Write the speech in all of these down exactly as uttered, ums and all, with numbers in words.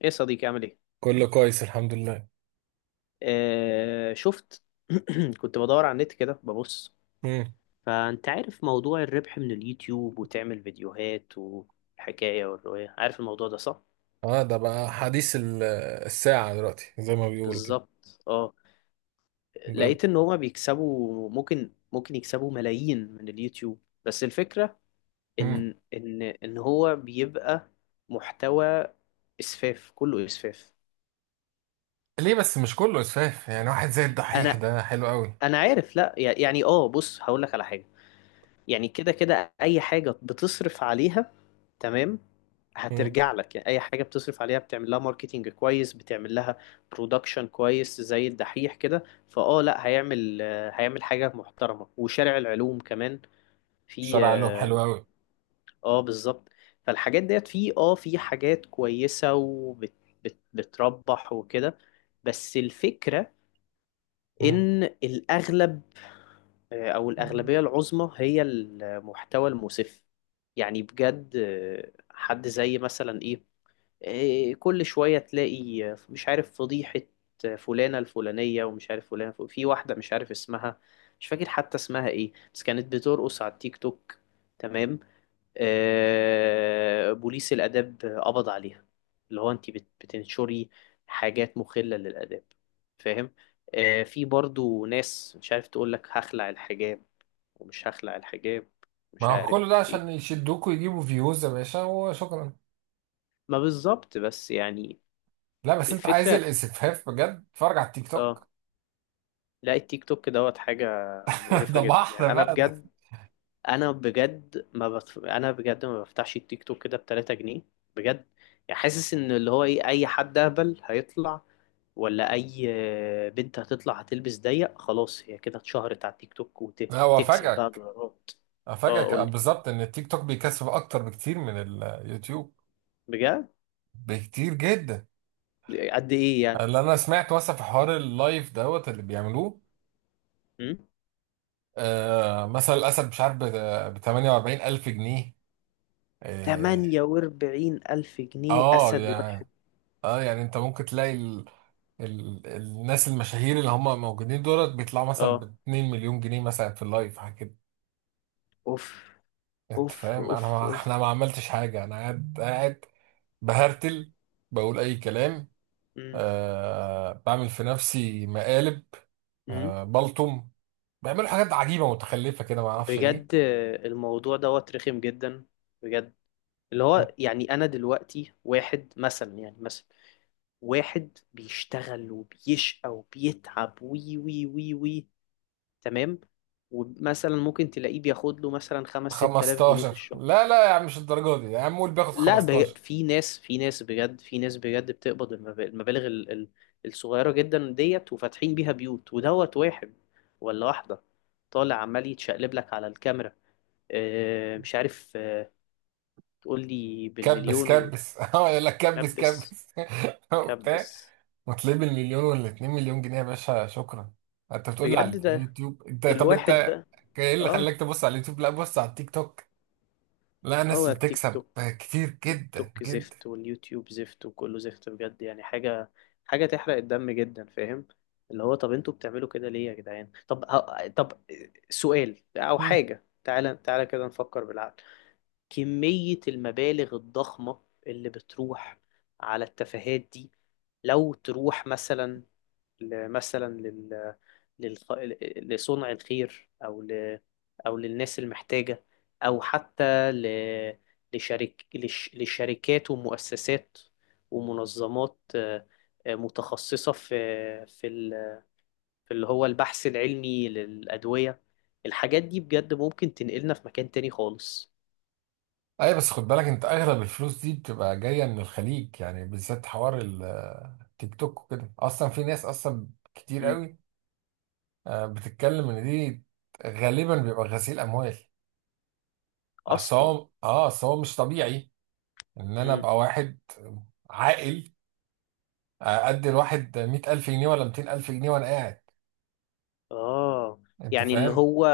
ايه يا صديقي عامل ايه؟ كله كويس الحمد لله. آه شفت. كنت بدور على النت كده ببص. امم فانت عارف موضوع الربح من اليوتيوب وتعمل فيديوهات والحكاية والرواية، عارف الموضوع ده صح؟ اه ده بقى حديث ال- الساعة دلوقتي زي ما بيقولوا كده. بالظبط اه. بجد. لقيت ان هما بيكسبوا ممكن ممكن يكسبوا ملايين من اليوتيوب، بس الفكرة مم. ان ان ان هو بيبقى محتوى اسفاف، كله اسفاف. ليه بس مش كله اسفاف، يعني واحد زي الدحيح انا ده حلو قوي. انا عارف، لا يعني اه بص هقول لك على حاجة. يعني كده كده اي حاجة بتصرف عليها، تمام، امم هترجع لك. يعني اي حاجه بتصرف عليها، بتعمل لها ماركتينج كويس، بتعمل لها برودكشن كويس زي الدحيح كده. فاه لا هيعمل، آه، هيعمل حاجه محترمه، وشارع العلوم كمان في الشارع قال لهم اه حلو قوي. آه، بالظبط. فالحاجات ديت في اه في حاجات كويسه وبتربح وكده. بس الفكره مم. ان الاغلب، آه، او الاغلبيه العظمى، هي المحتوى المسف. يعني بجد، آه، حد زي مثلا ايه، إيه، كل شوية تلاقي، آه، مش عارف، فضيحة، آه، فلانة الفلانية، ومش عارف فلانة الفل- في واحدة مش عارف اسمها، مش فاكر حتى اسمها ايه، بس كانت بترقص على التيك توك، تمام، آه، بوليس الآداب قبض عليها. اللي هو انت بت- بتنشري حاجات مخلة للآداب، فاهم؟ آه، في برضو ناس مش عارف، تقول لك هخلع الحجاب ومش هخلع الحجاب، مش ما هو عارف كله ده عشان ايه. يشدوك ويجيبوا فيوز يا باشا وشكرا. ما بالظبط، بس يعني لا بس انت عايز الفكرة. الاسفاف بجد، اتفرج على التيك اه. توك. لا التيك توك دوت حاجة ده مقرفة جدا، يعني بحر أنا بقى ده. بجد، أنا بجد ما بتف... أنا بجد ما بفتحش التيك توك كده بتلاتة جنيه، بجد. يعني حاسس إن اللي هو إيه، أي حد أهبل هيطلع، ولا أي بنت هتطلع هتلبس ضيق، خلاص هي كده اتشهرت على التيك توك لا هو وتكسب بقى افاجئك دولارات. اه افاجئك قولي، بالظبط ان التيك توك بيكسب اكتر بكتير من اليوتيوب، بجد؟ بكتير جدا. قد إيه يعني؟ اللي انا سمعت مثلا في حوار اللايف دوت اللي بيعملوه، م? آه مثلا الاسد مش عارف ب ثمانية واربعين الف جنيه. اه. تمانية واربعين ألف جنيه آه، أسد واحد؟ يعني اه يعني انت ممكن تلاقي ال ال الناس المشاهير اللي هم موجودين دولت بيطلعوا مثلا ب اه. اتنين مليون جنيه مثلا، في اللايف حاجه كده. أوف انت أوف فاهم؟ انا أوف ما احنا أوف. ما عملتش حاجه، انا قاعد قاعد بهرتل، بقول اي كلام. م? آه بعمل في نفسي مقالب. م? آه بلطم. بيعملوا حاجات عجيبه متخلفه كده ما اعرفش ايه. بجد الموضوع دوت رخم جدا، بجد. اللي هو يعني انا دلوقتي، واحد مثلا، يعني مثلا واحد بيشتغل وبيشقى وبيتعب وي وي وي وي، تمام، ومثلا ممكن تلاقيه بياخد له مثلا خمس ست آلاف جنيه في خمستاشر، الشهر. لا لا يا عم، مش الدرجه دي يا عم، قول بياخد لا بج... خمستاشر. في ناس، في ناس بجد، في ناس بجد بتقبض المب- المبالغ ال... ال... الصغيرة جدا ديت وفاتحين بيها بيوت. ودوت واحد ولا واحدة طالع عمال يتشقلب لك على الكاميرا، آه، مش عارف، تقول لي كبس بالمليون. كبس اه يقول لك كبس وكبس كبس وبتاع. كبس، وتلاقيه بالمليون ولا اتنين مليون جنيه، يا باشا شكرا. انت بتقول لي على بجد؟ ده اليوتيوب. انت طب انت الواحد بقى، ايه اللي اه. خلاك تبص على اليوتيوب؟ لا بص على التيك توك. لا هو ناس التيك بتكسب توك، كتير تيك جدا توك جدا. زفت واليوتيوب زفت وكله زفت، بجد. يعني حاجة، حاجة تحرق الدم جدا، فاهم؟ اللي هو طب انتوا بتعملوا كده ليه يا جدعان؟ طب ه- طب سؤال او مم. حاجة، تعالى تعالى كده نفكر بالعقل. كمية المبالغ الضخمة اللي بتروح على التفاهات دي، لو تروح مثلا ل- مثلا لل... للخ... لصنع الخير، او ل... او للناس المحتاجة، او حتى ل... لشرك... لش... لشركات ومؤسسات ومنظمات، آه، آه، متخصصة في في ال... في اللي هو البحث العلمي للأدوية، الحاجات دي بجد ممكن تنقلنا في مكان تاني خالص. اي بس خد بالك انت اغلب الفلوس دي بتبقى جايه من الخليج، يعني بالذات حوار ال- التيك توك وكده، اصلا في ناس اصلا كتير مم. قوي آه، بتتكلم ان دي غالبا بيبقى غسيل اموال. اصل أصلا هو اه اصل هو مش طبيعي ان انا ابقى واحد عاقل، ادي الواحد مية الف جنيه ولا ميتين الف جنيه وانا قاعد. اه. انت يعني اللي فاهم؟ هو،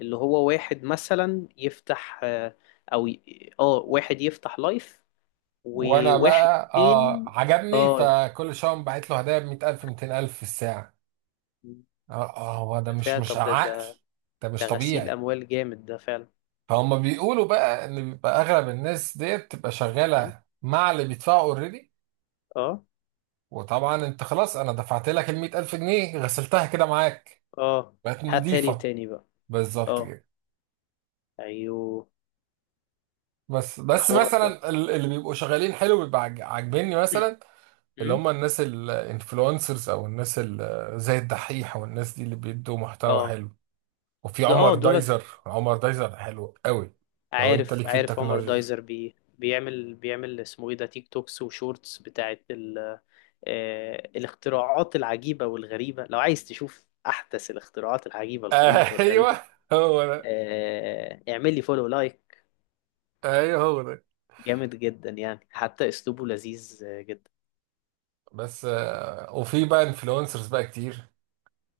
اللي هو واحد مثلا يفتح آه، او ي- اه واحد يفتح لايف، وانا وواحد بقى اه تاني عجبني، اه. فكل شويه بعت له هدايا ب مية الف ميتين الف في الساعه. اه اه هو ده ده مش فعلا، مش طب ده عقل. ده، ده مش ده غسيل طبيعي. اموال جامد ده فعلا. فهم بيقولوا بقى ان بيبقى اغلب الناس ديت بتبقى م? شغاله مع اللي بيدفعوا اوريدي، اه وطبعا انت خلاص، انا دفعت لك ال مية الف جنيه غسلتها كده معاك، اه بقت هاتها لي نظيفه. تاني بقى. بالظبط اه كده. ايوه. بس ده بس حوار ده. مثلا، ال- اللي بيبقوا شغالين حلو بيبقى عاج- عاجبني، مثلا اللي م? هم الناس الانفلونسرز، او الناس ال- زي الدحيح، والناس دي اللي بيدوا محتوى اه حلو. وفي ده عمر اه دولت. دايزر، عمر دايزر حلو قوي. لو انت عارف، ليك في عارف عمر التكنولوجيا. دايزر، بي بيعمل بيعمل اسمه ايه ده تيك توكس وشورتس بتاعت ال، آه، الاختراعات العجيبة والغريبة. لو عايز تشوف أحدث الاختراعات العجيبة والغريبة والغريبة، ايوه هو ده، آه، اعمل لي فولو لايك. ايوه هو ده. جامد جدا، يعني حتى أسلوبه لذيذ آه، جدا. بس آه، وفي بقى انفلونسرز بقى كتير.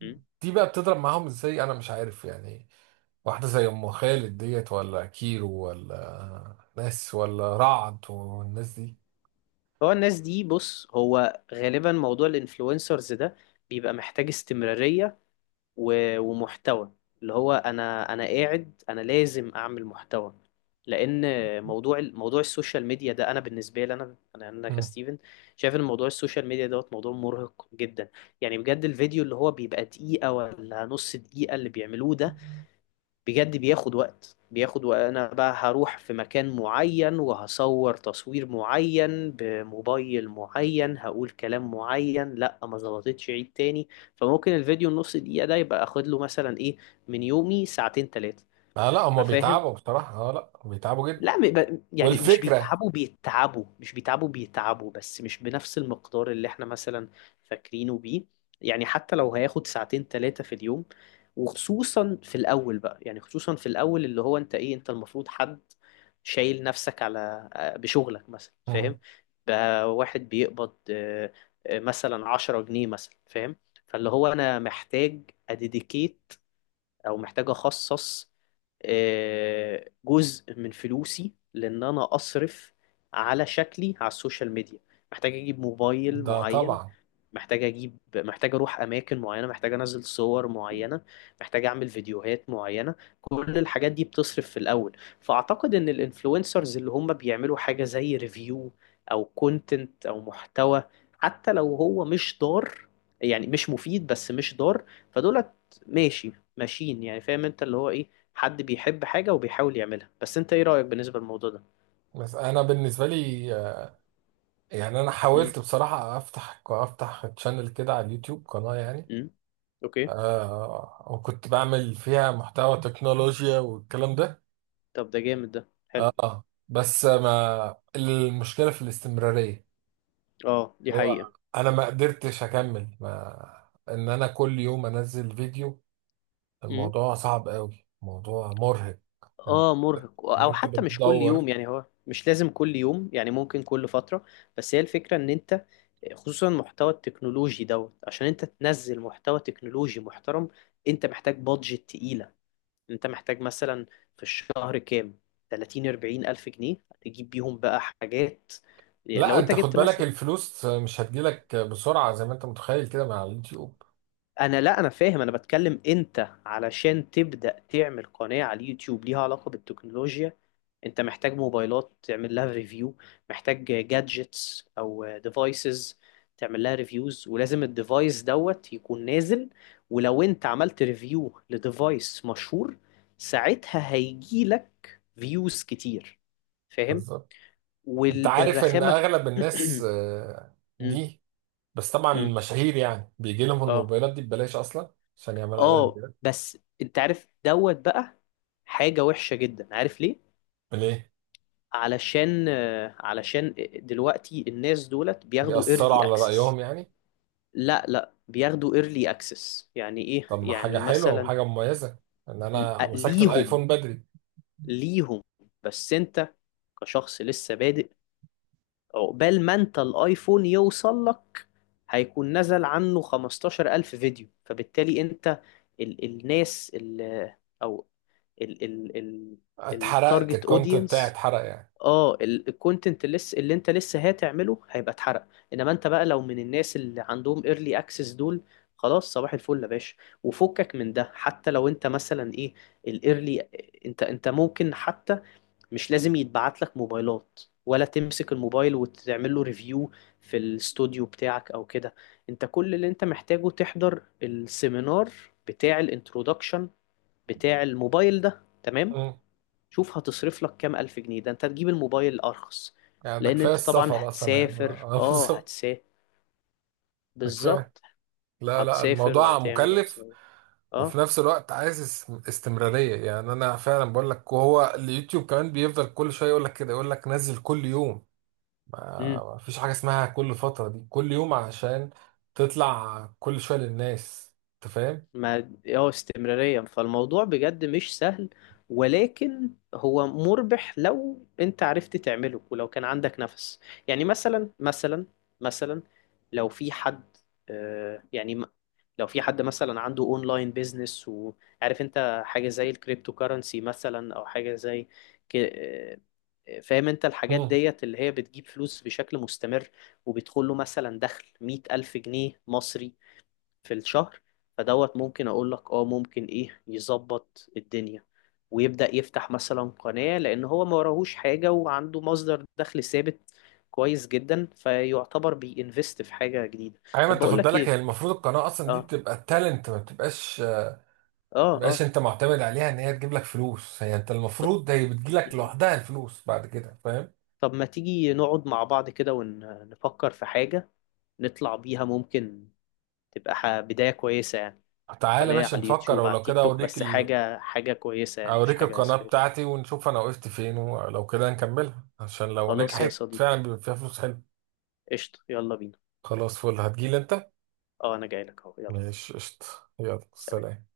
م? دي بقى بتضرب معاهم ازاي انا مش عارف يعني. واحدة زي ام خالد ديت ولا كيرو ولا ناس ولا رعد والناس دي. هو الناس دي، بص، هو غالبا موضوع الانفلونسرز ده بيبقى محتاج استمرارية، و- ومحتوى. اللي هو انا انا قاعد، انا لازم اعمل محتوى، لان موضوع ال- موضوع السوشيال ميديا ده، انا بالنسبه لي، انا انا انا مم. كستيفن شايف ان موضوع السوشيال ميديا دوت موضوع مرهق جدا. يعني بجد الفيديو اللي هو بيبقى دقيقه ولا نص دقيقه اللي بيعملوه ده، بجد بياخد وقت بياخد وقت. انا بقى هروح في مكان معين وهصور تصوير معين بموبايل معين، هقول كلام معين، لا ما ظبطتش، عيد تاني. فممكن الفيديو النص دقيقة ده يبقى اخد له مثلا ايه، من يومي ساعتين تلاتة. آه لا هما ففاهم. بيتعبوا بصراحة، اه لا بيتعبوا جدا. لا م- ب- يعني مش والفكرة. بيتعبوا، بيتعبوا، مش بيتعبوا، بيتعبوا، بس مش بنفس المقدار اللي احنا مثلا فاكرينه بيه. يعني حتى لو هياخد ساعتين ثلاثة في اليوم، وخصوصا في الأول بقى، يعني خصوصا في الأول، اللي هو انت ايه، انت المفروض حد شايل نفسك على آه، بشغلك مثلا، مم. فاهم؟ بقى واحد بيقبض آه، آه، مثلا عشرة جنيه مثلا، فاهم؟ فاللي هو انا محتاج اديديكيت، او محتاج اخصص آه، جزء من فلوسي، لان انا اصرف على شكلي على السوشيال ميديا، محتاج اجيب موبايل ده معين، طبعا. محتاج اجيب محتاج اروح اماكن معينه، محتاج انزل صور معينه، محتاج اعمل فيديوهات معينه. كل الحاجات دي بتصرف في الاول. فاعتقد ان الانفلونسرز اللي هم بيعملوا حاجه زي ريفيو، او كونتنت او محتوى، حتى لو هو مش ضار، يعني مش مفيد بس مش ضار، فدولت ماشي، ماشيين يعني، فاهم انت، اللي هو ايه، حد بيحب حاجه وبيحاول يعملها. بس انت ايه رايك بالنسبه للموضوع ده؟ بس انا بالنسبة لي آه، يعني انا امم. حاولت بصراحة افتح افتح تشانل كده على اليوتيوب، قناة يعني. امم. اوكي. آه وكنت بعمل فيها محتوى تكنولوجيا والكلام ده. طب ده جامد، ده حلو. اه بس ما المشكلة في الاستمرارية. اه دي حقيقه. هو انا ما قدرتش اكمل، ما ان انا كل يوم انزل فيديو. الموضوع صعب قوي، موضوع مرهق. ان اه مرهق، إن او انت حتى مش كل بتدور. يوم، يعني هو مش لازم كل يوم، يعني ممكن كل فترة. بس هي الفكرة ان انت، خصوصا المحتوى التكنولوجي دوت، عشان انت تنزل محتوى تكنولوجي محترم انت محتاج بادجت تقيلة. انت محتاج مثلا في الشهر كام، ثلاثون اربعين الف جنيه، تجيب بيهم بقى حاجات. لا لو انت انت خد جبت بالك مثلا، الفلوس مش هتجيلك بسرعة زي ما انت متخيل كده مع اليوتيوب. انا لا انا فاهم، انا بتكلم انت علشان تبدأ تعمل قناة على اليوتيوب ليها علاقة بالتكنولوجيا، انت محتاج موبايلات تعمل لها ريفيو، محتاج جادجتس او ديفايسز تعمل لها ريفيوز، ولازم الديفايس دوت يكون نازل. ولو انت عملت ريفيو لديفايس مشهور، ساعتها هيجي لك فيوز كتير، فاهم؟ بالظبط. انت عارف ان والرخامة في... اغلب الناس آه، م- دي، بس طبعا م. المشاهير يعني بيجي لهم اه الموبايلات دي ببلاش اصلا، عشان يعملوا عليها اه كده. بس انت عارف دوت بقى حاجة وحشة جدا، عارف ليه؟ ليه؟ علشان آه، علشان دلوقتي الناس دولت بياخدوا بيأثروا early على access. رأيهم يعني؟ لا لا بياخدوا early access يعني ايه، طب ما حاجة يعني حلوة مثلا وحاجة مميزة، ان ل- انا مسكت ليهم، الايفون بدري. ليهم، بس انت كشخص لسه بادئ، عقبال ما انت الايفون يوصل لك هيكون نزل عنه خمستاشر الف ألف فيديو، فبالتالي انت، ال الناس ال او ال ال ال اتحرقت التارجت الكونت بتاعي، اودينس، اتحرق يعني. اه الكونتنت اللي لسه، اللي انت لسه هتعمله هيبقى اتحرق. انما انت بقى لو من الناس اللي عندهم ايرلي اكسس دول، خلاص صباح الفل يا باشا، وفكك من ده. حتى لو انت مثلا ايه الايرلي، انت، انت ممكن حتى مش لازم يتبعت لك موبايلات ولا تمسك الموبايل وتعمل له ريفيو في الاستوديو بتاعك او كده. انت كل اللي انت محتاجه تحضر السيمينار بتاع الانترودكشن بتاع الموبايل ده، تمام؟ مم. شوف هتصرف لك كام ألف جنيه، ده انت تجيب الموبايل الأرخص. يعني ده لأن كفايه انت طبعا السفر اصلا هيبقى هتسافر، اه اه بالظبط. هتسافر، ده كفايه. بالظبط، لا لا هتسافر الموضوع وهتعمل مكلف. وهتسافر، وفي اه. نفس الوقت عايز اس- استمراريه. يعني انا فعلا بقول لك، وهو اليوتيوب كمان بيفضل كل شويه يقول لك كده، يقول لك نزل كل يوم. ما امم. ما فيش حاجه اسمها كل فتره دي، كل يوم عشان تطلع كل شويه للناس. انت فاهم؟ ما اه استمرارية. فالموضوع بجد مش سهل، ولكن هو مربح لو انت عرفت تعمله ولو كان عندك نفس. يعني مثلا، مثلا، مثلا، لو في حد آه، يعني لو في حد مثلا عنده اونلاين بيزنس، وعارف انت حاجة زي الكريبتو كارنسي مثلا، او حاجة زي ك... آه، فاهم انت الحاجات مم. ديت اللي هي بتجيب فلوس بشكل مستمر، وبيدخل له مثلا دخل مية ألف جنيه مصري في الشهر، فدوت ممكن اقول لك اه ممكن ايه يظبط الدنيا ويبدأ يفتح مثلا قناة، لان هو ما وراهوش حاجة وعنده مصدر دخل ثابت كويس جدا، فيعتبر بينفست في حاجة جديدة. ايوه ما طب انت بقول خد لك بالك هي ايه، المفروض القناه اصلا دي اه بتبقى تالنت، ما بتبقاش اه تبقاش اه انت معتمد عليها ان هي تجيب لك فلوس، هي انت ط- المفروض هي بتجي لك لوحدها الفلوس بعد كده، فاهم. طب ما تيجي نقعد مع بعض كده ونفكر في حاجة نطلع بيها، ممكن تبقى ح- بداية كويسة يعني، تعالى قناة ماشي على نفكر، اليوتيوب، على ولو التيك كده توك، اوريك بس ال... حاجة، حاجة كويسة يعني، مش اوريك حاجة القناة اسفل. بتاعتي، ونشوف انا وقفت فين، ولو كده نكملها عشان لو خلاص يا نجحت صديقي، فعلا بيبقى فيها فلوس حلوه. قشطة، يلا بينا. خلاص فل هتجيلي انت. اه انا جاي لك اهو، يلا. ماشي قشطة. يلا سلام. سلام.